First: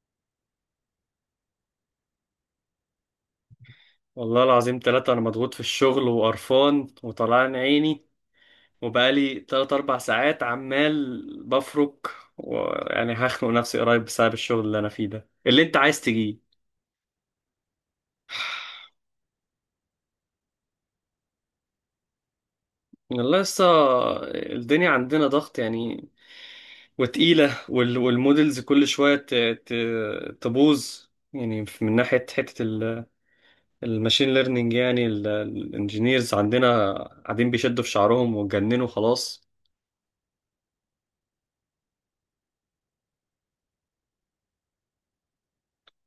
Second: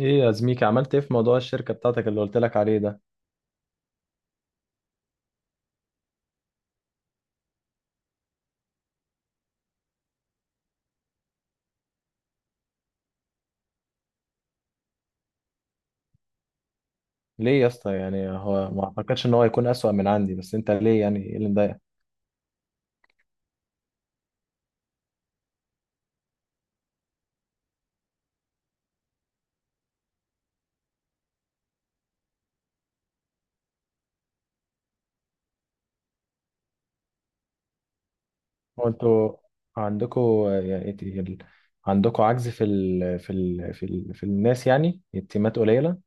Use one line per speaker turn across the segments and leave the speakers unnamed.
ايه يا زميكي عملت ايه في موضوع الشركة بتاعتك اللي قلت لك عليه ده؟
والله العظيم ثلاثة، أنا مضغوط في الشغل وقرفان وطلعان عيني وبقالي تلات أربع ساعات عمال بفرك، ويعني هخنق نفسي قريب بسبب الشغل اللي أنا فيه ده اللي أنت عايز تجيه.
ليه يا اسطى؟ يعني هو ما اعتقدش ان هو يكون اسوأ من عندي، بس انت ليه؟ يعني ايه اللي مضايقك؟
والله لسه، الدنيا عندنا ضغط يعني وتقيلة، والمودلز كل شوية تبوظ، يعني من ناحية حتة الماشين ليرنينج، يعني الانجينيرز عندنا قاعدين بيشدوا في شعرهم واتجننوا
هو انتوا
خلاص.
عندكوا يعني عندكوا عجز في ال... في ال... في ال... في الناس يعني التيمات قليلة؟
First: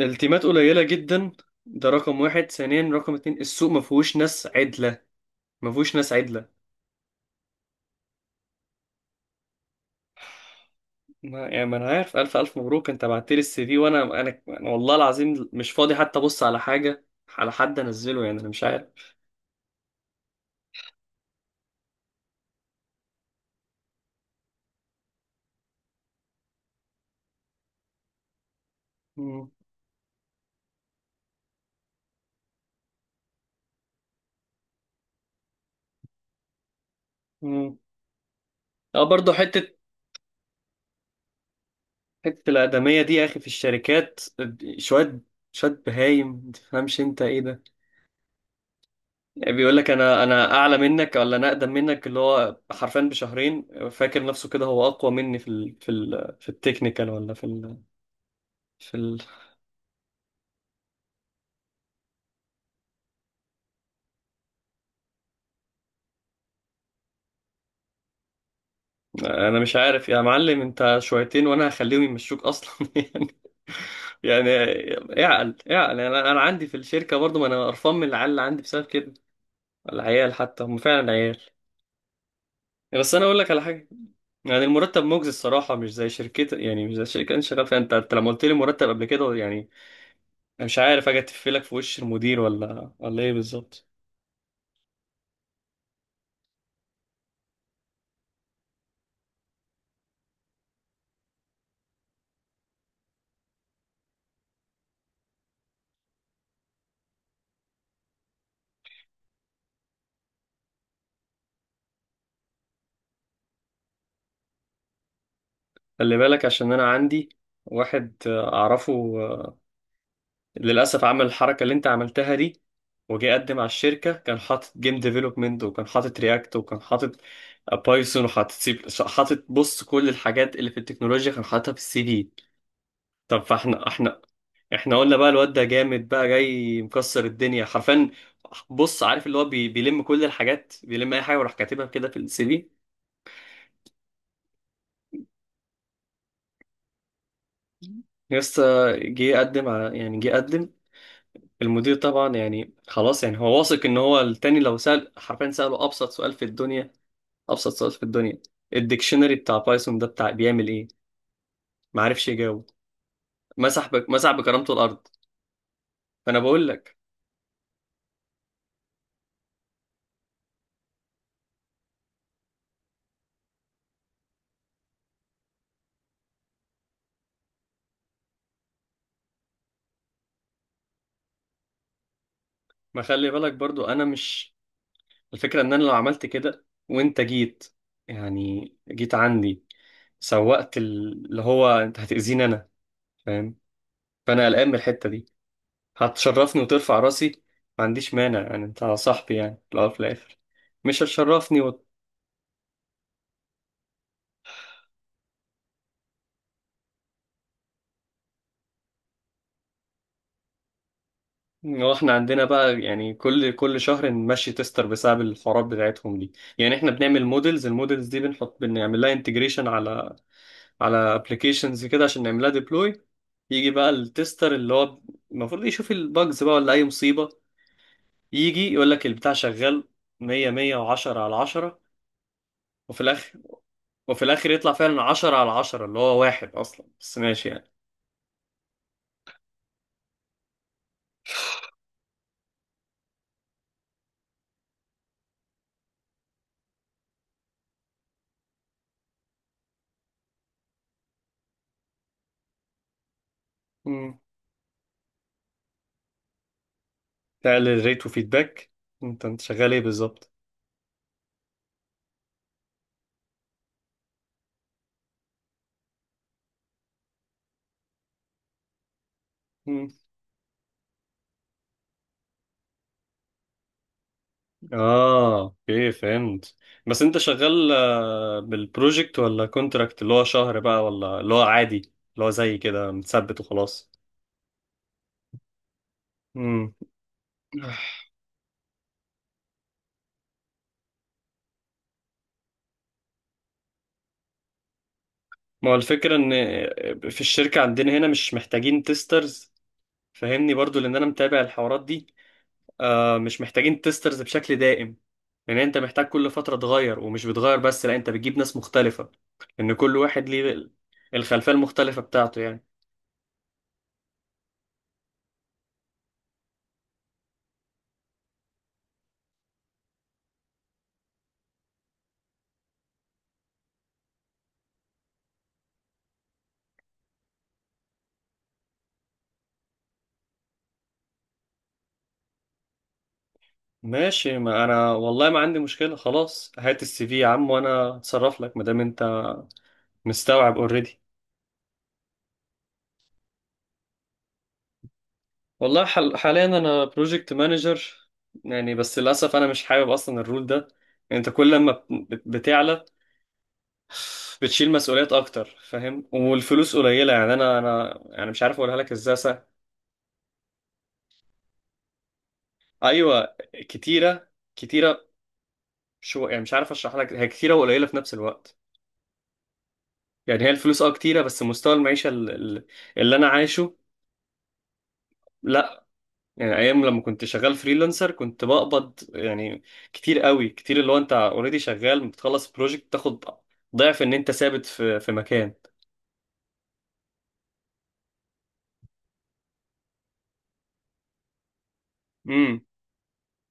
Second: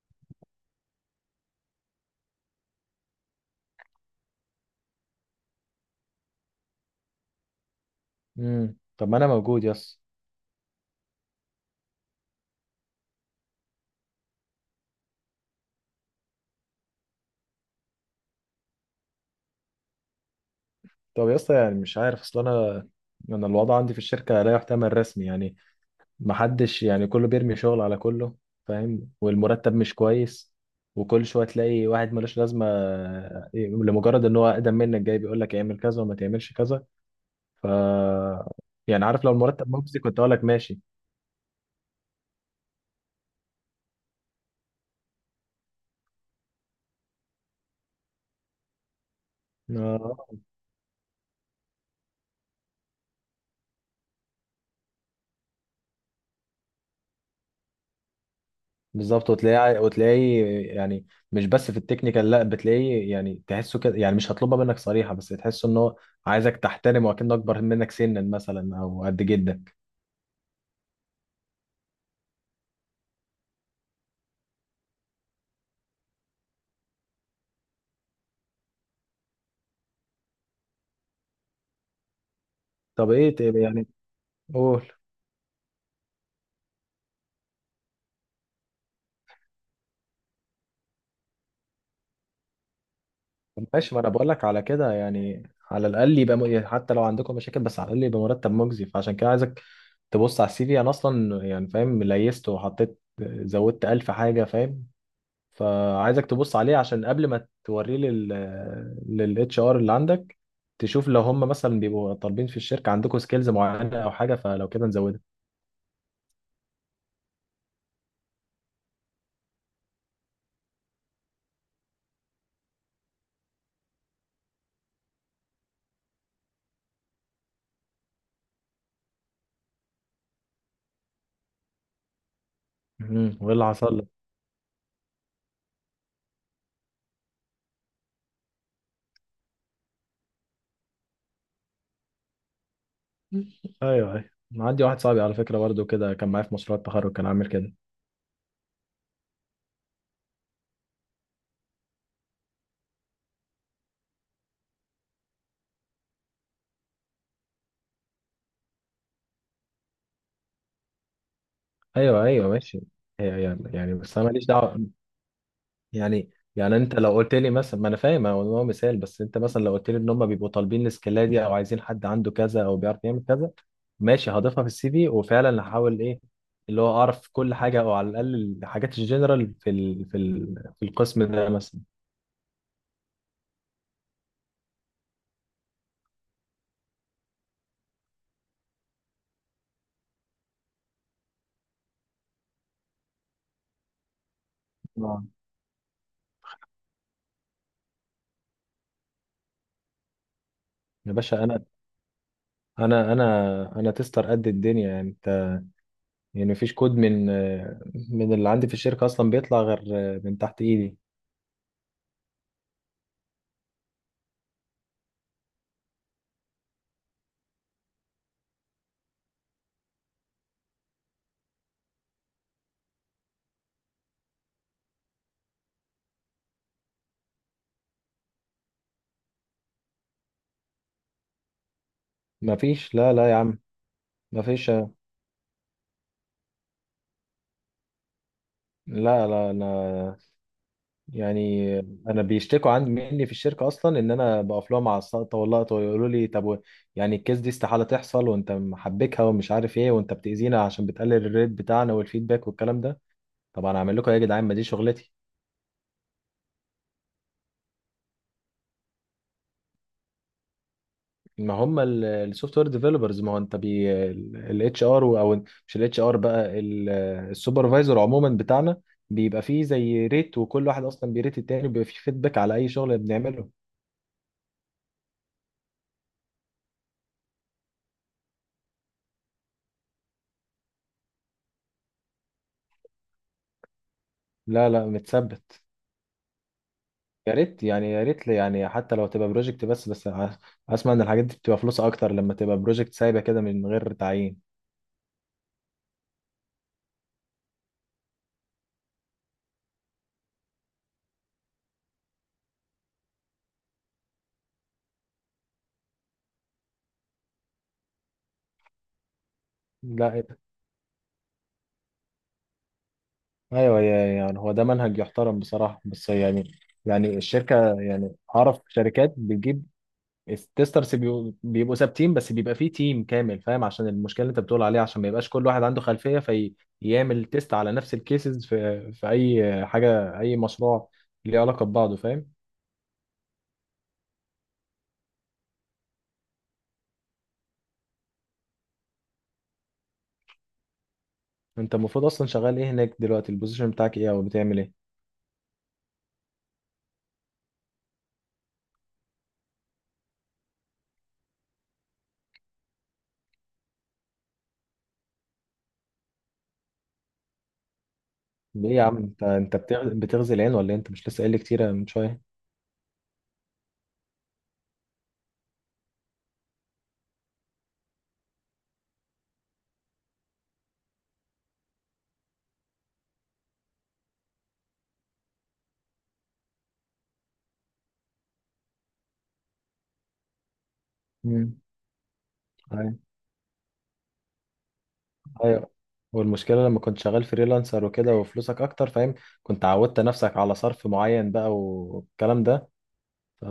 التيمات قليلة جدا، ده رقم واحد. ثانيا رقم اتنين، السوق ما فيهوش ناس عدلة، ما فيهوش ناس عدلة.
طب ما انا موجود يا اسطى.
ما يعني، ما انا عارف، الف الف مبروك، انت بعت لي السي في، وانا انا أنا والله العظيم مش فاضي حتى ابص على حاجة، على حد انزله يعني، انا مش عارف.
طب يا اسطى، يعني مش عارف، اصل انا الوضع عندي في الشركة لا يحتمل رسمي. يعني محدش، يعني كله بيرمي شغل على كله، فاهم؟
مم.
والمرتب مش كويس، وكل شويه تلاقي واحد ملوش لازمه آه، إيه، لمجرد ان هو اقدم منك جاي بيقول لك اعمل كذا وما تعملش كذا. ف
مم. اه
يعني عارف،
برضه،
لو
حتة
المرتب مجزي كنت اقول لك ماشي.
حتة الآدمية دي يا اخي في الشركات، شوية شوية بهايم متفهمش انت ايه ده. يعني بيقول لك انا
آه،
انا اعلى منك ولا انا اقدم منك، اللي هو حرفيا بشهرين، فاكر نفسه كده هو اقوى مني في ال في التكنيكال ولا في ال في ال
بالظبط. وتلاقيه يعني مش بس في التكنيكال، لا، بتلاقيه يعني تحسه كده، يعني مش هطلبها منك صريحه بس تحسه ان هو عايزك تحترمه وكأنه اكبر منك سنا مثلا او قد
انا
جدك.
مش عارف يا معلم، انت شويتين وانا هخليهم يمشوك اصلا يعني. يعني اعقل اعقل، يعني انا عندي في الشركه برضو، ما انا قرفان من العيال اللي عندي بسبب كده، العيال حتى هم فعلا عيال.
طب
بس انا
ايه
اقول لك على
يعني
حاجه، يعني
قول.
المرتب مجزي الصراحه، مش زي شركتك، يعني مش زي الشركه اللي انت شغال فيها. انت لما قلت لي مرتب قبل كده يعني، انا مش عارف اجي اتفلك في وش المدير ولا ايه بالظبط.
ماشي، ما انا بقول لك على كده يعني. على الاقل يبقى حتى لو عندكم مشاكل بس على الاقل يبقى مرتب مجزي. فعشان كده عايزك تبص على السي في. انا اصلا يعني فاهم ليست وحطيت، زودت ألف حاجه، فاهم؟ فعايزك تبص عليه عشان قبل ما توريه للاتش ار اللي عندك، تشوف لو هم مثلا بيبقوا طالبين في الشركه عندكم سكيلز معينه او حاجه، فلو كده نزودها.
خلي بالك، عشان انا عندي واحد اعرفه، آه، للاسف عمل الحركه اللي انت عملتها دي، وجي يقدم على الشركه، كان حاطط جيم ديفلوبمنت، وكان حاطط رياكت، وكان حاطط بايثون، وحاطط سي، حاطط، بص، كل الحاجات اللي في التكنولوجيا كان حاططها في السي في. طب
وايه اللي
فاحنا
حصل لك؟
احنا احنا قلنا بقى الواد ده جامد بقى، جاي مكسر الدنيا حرفيا، بص، عارف اللي هو بيلم كل الحاجات، بيلم اي حاجه وراح كاتبها كده في السي في.
ايوه ايوه، عندي واحد صاحبي على فكره برضه كده، كان معايا في مشروع التخرج كان عامل كده.
يس، جه قدم على يعني جه قدم، المدير طبعا يعني خلاص يعني، هو واثق ان هو التاني، لو سأل حرفيا سأله ابسط سؤال في الدنيا، ابسط سؤال في الدنيا، الديكشنري بتاع بايثون ده بتاع بيعمل ايه، ما
ايوه
عرفش
ايوه
يجاوب،
ماشي. هي يعني، يعني بس انا
مسح
ماليش
بكرامته
دعوه.
الارض.
يعني
فانا بقول
يعني انت
لك،
لو قلت لي مثلا، ما انا فاهم هو إن هو مثال، بس انت مثلا لو قلت لي ان هم بيبقوا طالبين السكيلات دي او عايزين حد عنده كذا او بيعرف يعمل كذا، ماشي هضيفها في السي في وفعلا هحاول ايه اللي هو اعرف كل حاجه، او على الاقل الحاجات الجنرال في ال في ال في القسم ده مثلا.
ما خلي بالك برضو، انا مش، الفكرة ان انا لو عملت كده وانت جيت، يعني جيت عندي، سوقت اللي هو، انت هتأذيني انا فاهم، فانا قلقان من الحتة
آه.
دي. هتشرفني وترفع راسي، ما عنديش مانع يعني، انت صاحبي يعني في الاول وفي الاخر، مش
يا باشا،
هتشرفني
انا
و...
انا تستر قد الدنيا يعني. انت يعني مفيش كود من اللي عندي في الشركه اصلا بيطلع غير من تحت ايدي.
واحنا عندنا بقى يعني كل شهر نمشي تستر بسبب الحوارات بتاعتهم دي. يعني احنا بنعمل مودلز، المودلز دي بنحط، بنعمل لها انتجريشن على ابلكيشنز كده عشان نعمل لها ديبلوي، يجي بقى التستر اللي هو المفروض يشوف الباجز بقى ولا اي مصيبة، يجي يقول لك البتاع شغال 100 110 على 10.
مفيش،
وفي
لا لا
الاخر،
يا عم.
وفي
ما
الاخر
فيش،
يطلع فعلا 10 على 10، اللي هو واحد اصلا، بس ماشي يعني.
لا لا. انا يعني انا بيشتكوا عندي مني في الشركه اصلا ان انا بقف لهم على السقطه واللقطه، ويقولوا لي طب يعني الكيس دي استحاله تحصل وانت محبكها ومش عارف ايه، وانت بتاذينا عشان بتقلل الريت بتاعنا والفيدباك والكلام ده. طب انا اعمل لكم
مم.
ايه يا جدعان؟ ما دي شغلتي.
تعمل ريت وفيدباك؟ انت شغال ايه بالظبط؟
ما هم السوفت وير ديفلوبرز. ما هو انت بي الاتش ار، او مش الاتش ار بقى، السوبرفايزر عموما بتاعنا، بيبقى فيه
مم.
زي ريت، وكل واحد اصلا بيريت التاني، وبيبقى فيه فيدباك على اي شغل بنعمله.
اه اوكي، فهمت. بس انت شغال بالبروجكت ولا كونتراكت اللي هو شهر بقى، ولا اللي هو عادي اللي هو زي كده متثبت وخلاص؟
لا لا، متثبت.
مم.
يا ريت يعني، يا ريت لي يعني حتى لو تبقى بروجكت، بس بس اسمع، ان الحاجات دي بتبقى فلوس اكتر لما تبقى بروجكت سايبه كده من غير تعيين.
ما هو الفكرة ان في الشركة عندنا هنا مش محتاجين تيسترز، فاهمني برضو، لان انا متابع الحوارات دي. مش محتاجين تيسترز بشكل دائم، لان انت محتاج كل فتره تغير، ومش بتغير بس، لا، انت بتجيب ناس مختلفه، لان كل
لا إيه
واحد
ده؟
ليه الخلفيه المختلفه بتاعته يعني.
ايوه يعني هو ده منهج يحترم بصراحه، بس يعني يعني الشركه، يعني اعرف شركات بتجيب التسترس، بيبقوا ثابتين، بس بيبقى فيه تيم كامل فاهم، عشان المشكله اللي انت بتقول عليها، عشان ما يبقاش كل واحد عنده خلفيه فيعمل تيست على نفس الكيسز في اي حاجه اي مشروع ليه علاقه ببعضه، فاهم؟
ماشي، ما انا والله ما عندي مشكله خلاص، هات السي في يا عم وانا اتصرف لك، ما دام انت مستوعب اوريدي.
انت المفروض اصلا شغال ايه هناك دلوقتي؟ البوزيشن بتاعك ايه او بتعمل ايه؟
والله حاليا انا بروجكت مانجر، يعني بس للاسف انا مش حابب اصلا الرول ده. انت كل لما بتعلى، بتشيل مسؤوليات اكتر فاهم، والفلوس قليله يعني، انا يعني مش عارف
ليه
اقولها
يا
لك
عم؟
ازاي.
انت بتغزي العين ولا ايه؟ انت مش لسه قايل لي كتير يعني من شويه؟
ايوه، كتيره، كتيره. شو يعني، مش عارف اشرح لك، هي كتيره وقليله في نفس الوقت. يعني هي الفلوس اه كتيره، بس مستوى المعيشه اللي انا عايشه، لا. يعني ايام لما كنت شغال فريلانسر، كنت بقبض يعني كتير قوي، كتير، اللي هو انت اوريدي
امم
شغال بتخلص بروجكت
ايوه
تاخد ضعف ان انت ثابت في مكان.
ايوه. والمشكله لما كنت شغال فريلانسر وكده وفلوسك اكتر، فاهم؟ كنت عودت نفسك على صرف معين بقى والكلام
امم
ده. ف...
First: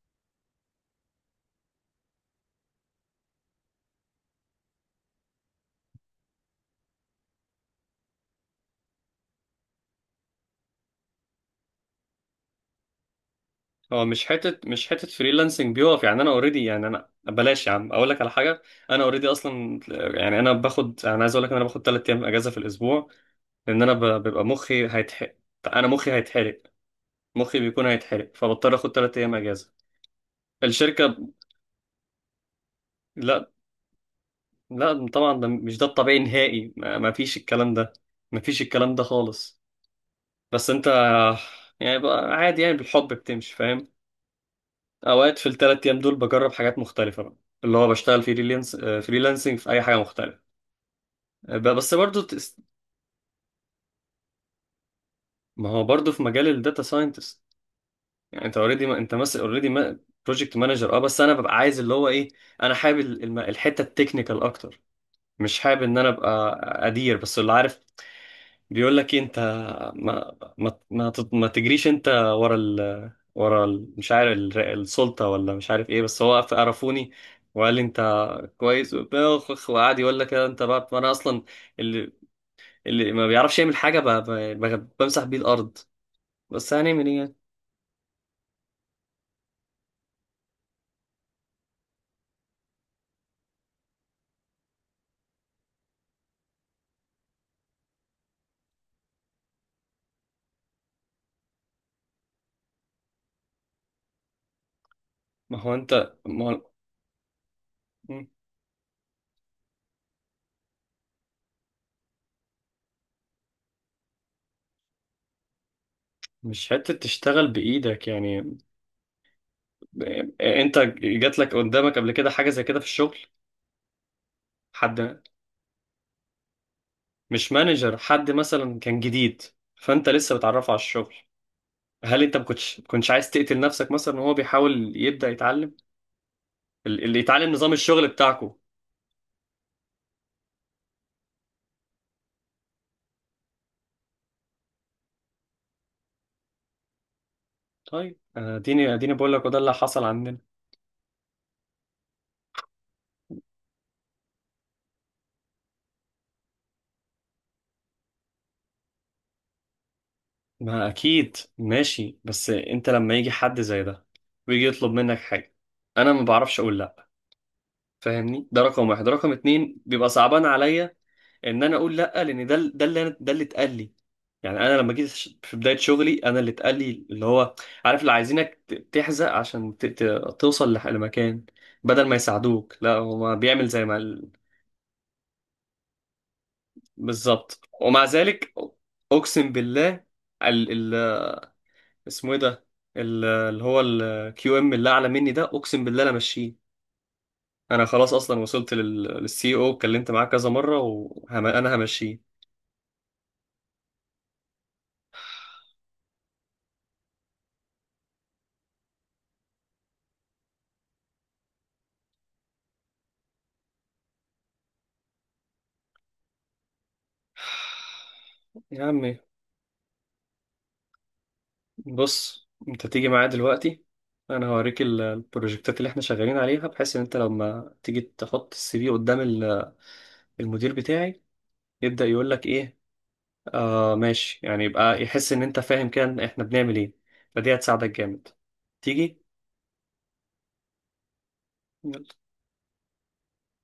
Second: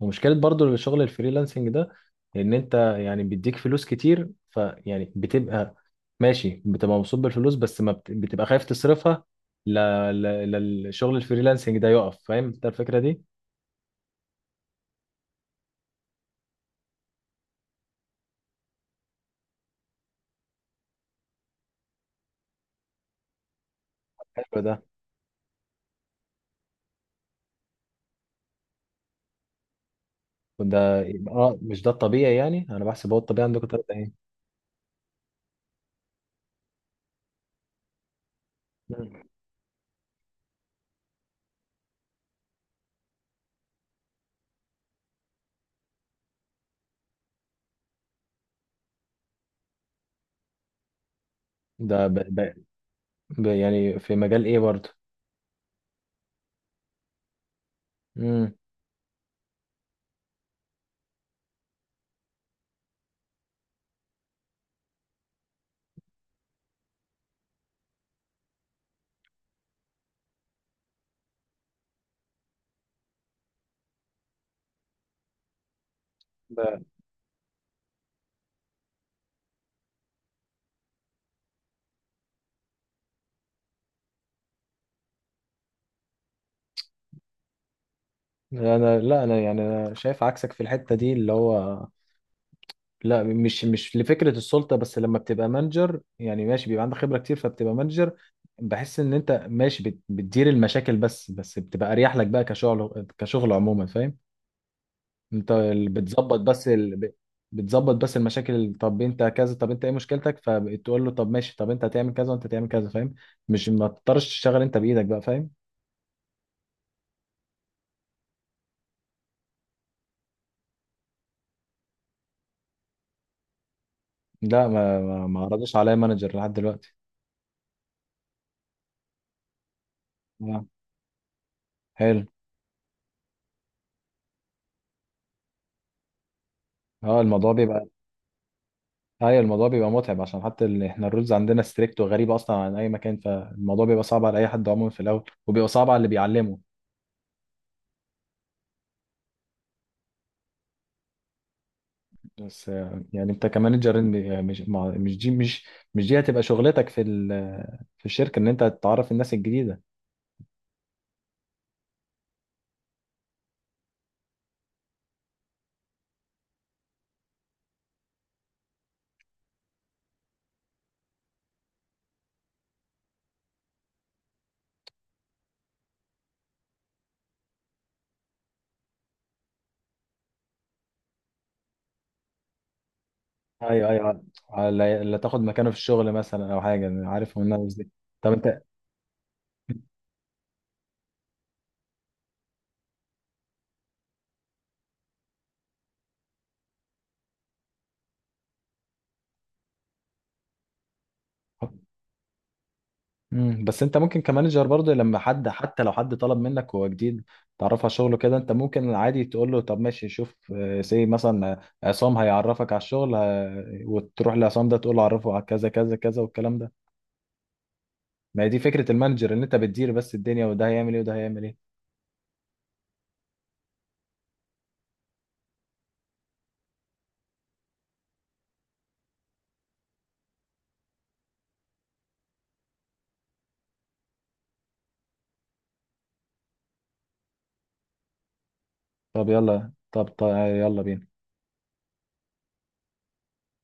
ومشكله برضو الشغل الفريلانسنج ده، ان انت يعني بيديك فلوس كتير، فيعني بتبقى ماشي، بتبقى مبسوط بالفلوس، بس ما بت... بتبقى خايف تصرفها، ل... ل... للشغل الفريلانسنج ده يقف، فاهم انت الفكره دي؟
هو مش حته، فريلانسنج بيقف، يعني انا اوريدي يعني، انا بلاش يا عم اقول لك على حاجه، انا اوريدي اصلا، يعني انا باخد، انا عايز اقول لك إن انا باخد 3 ايام اجازه في الاسبوع، لان انا بيبقى
حلو ده.
مخي هيتحرق، انا مخي هيتحرق، مخي بيكون هيتحرق، فبضطر اخد ثلاث ايام اجازه. الشركه،
اه مش ده الطبيعي يعني؟ انا بحسب هو الطبيعي
لا،
عندكم تلاتة ايه.
لا طبعا ده مش ده الطبيعي نهائي، ما فيش الكلام ده، ما فيش الكلام ده
مم.
خالص. بس انت يعني بقى عادي، يعني بالحب بتمشي فاهم، اوقات في الثلاث ايام دول بجرب حاجات مختلفه بقى، اللي هو بشتغل فريلانس فريلانسنج في اي حاجه مختلفه، بس
ده
برضو
يعني في مجال ايه برضه؟
ما هو برضو في مجال الداتا ساينتست. يعني
امم
انت اوريدي ما... انت مثلا اوريدي بروجكت مانجر، اه بس انا ببقى عايز اللي هو ايه، انا حابب الحته التكنيكال اكتر، مش حابب ان انا ابقى ادير بس. اللي عارف بيقول لك إيه، انت ما ما ما, ما تجريش انت ورا ال مش عارف السلطه، ولا مش عارف ايه، بس هو
ده
عرفوني وقال لي انت كويس وبتاع، وقعد يقول لك انت بقى، ما انا اصلا اللي اللي ما بيعرفش يعمل حاجه بمسح بيه الارض، بس هنعمل ايه يعني؟
انا، لا انا يعني انا شايف عكسك في الحتة دي اللي هو، لا مش لفكرة السلطة، بس لما بتبقى مانجر يعني ماشي بيبقى عندك خبرة كتير فبتبقى مانجر، بحس ان انت ماشي بتدير المشاكل بس، بس بتبقى اريح لك بقى كشغل كشغل عموما، فاهم؟ انت
ما هو انت،
بتظبط
ما
بس بتظبط بس
هو
المشاكل طب انت كذا، طب انت ايه مشكلتك؟ فتقول له طب ماشي، طب انت هتعمل كذا وانت هتعمل كذا، فاهم؟ مش ما تضطرش تشتغل انت بايدك بقى، فاهم؟
مش حتة تشتغل بإيدك يعني. أنت جات لك قدامك قبل كده حاجة زي كده في الشغل؟
لا، ما
حد،
ما ما عرضش عليا مانجر لحد دلوقتي.
مش مانجر، حد مثلا كان جديد فأنت لسه
اه
بتعرفه على الشغل، هل
حلو.
أنت ما كنتش عايز تقتل نفسك مثلا وهو بيحاول يبدأ يتعلم اللي
اه،
يتعلم
الموضوع
نظام
بيبقى،
الشغل بتاعكو؟
ايوه الموضوع بيبقى متعب، عشان حتى احنا الرولز عندنا ستريكت وغريبه اصلا عن اي مكان، فالموضوع بيبقى صعب على اي حد عموما في الاول، وبيبقى صعب على اللي بيعلمه.
طيب أنا أديني أديني بقول لك، وده اللي حصل عندنا.
بس يعني انت كمانجر، مش دي، مش دي هتبقى شغلتك في في الشركه، ان انت تعرف الناس الجديده.
ما أكيد ماشي، بس أنت لما يجي حد زي ده ويجي يطلب منك حاجة، أنا ما بعرفش أقول لأ فاهمني، ده رقم واحد، رقم اتنين بيبقى صعبان عليا ان انا اقول لا، لان ده اللي ده اللي اتقال لي. يعني انا لما جيت في بدايه شغلي، انا اللي اتقال لي اللي هو عارف، اللي عايزينك تحزق عشان توصل لمكان، بدل ما يساعدوك، لا هو بيعمل زي
ايوه
ما
ايوه، اللي تاخد مكانه في الشغل مثلا او حاجه، انا عارف هو
بالظبط،
الناس دي.
ومع
طب
ذلك
انت.
اقسم بالله، ال اسمه ايه ده، اللي هو الكيو ام اللي اعلى مني ده، اقسم بالله انا ماشيه، انا خلاص اصلا وصلت للسي او، اتكلمت معاه كذا مره وانا همشيه.
مم. بس انت ممكن كمانجر برضه لما حد، حتى لو حد طلب منك وهو جديد تعرف على شغله كده، انت ممكن عادي تقول له طب ماشي شوف، سي مثلا، عصام هيعرفك على الشغل اه، وتروح لعصام ده تقول له عرفه على كذا كذا كذا والكلام ده. ما هي دي
يا
فكرة
عم
المانجر، ان انت بتدير بس الدنيا وده هيعمل ايه وده هيعمل ايه.
بص، انت تيجي معايا دلوقتي، انا هوريك البروجكتات اللي احنا شغالين عليها، بحيث ان انت لما تيجي تحط السي في قدام المدير بتاعي، يبدأ يقول لك ايه، آه ماشي يعني، يبقى يحس ان انت فاهم كان احنا بنعمل ايه، فدي هتساعدك جامد، تيجي.
طب يلا، طب, طب يلا بينا.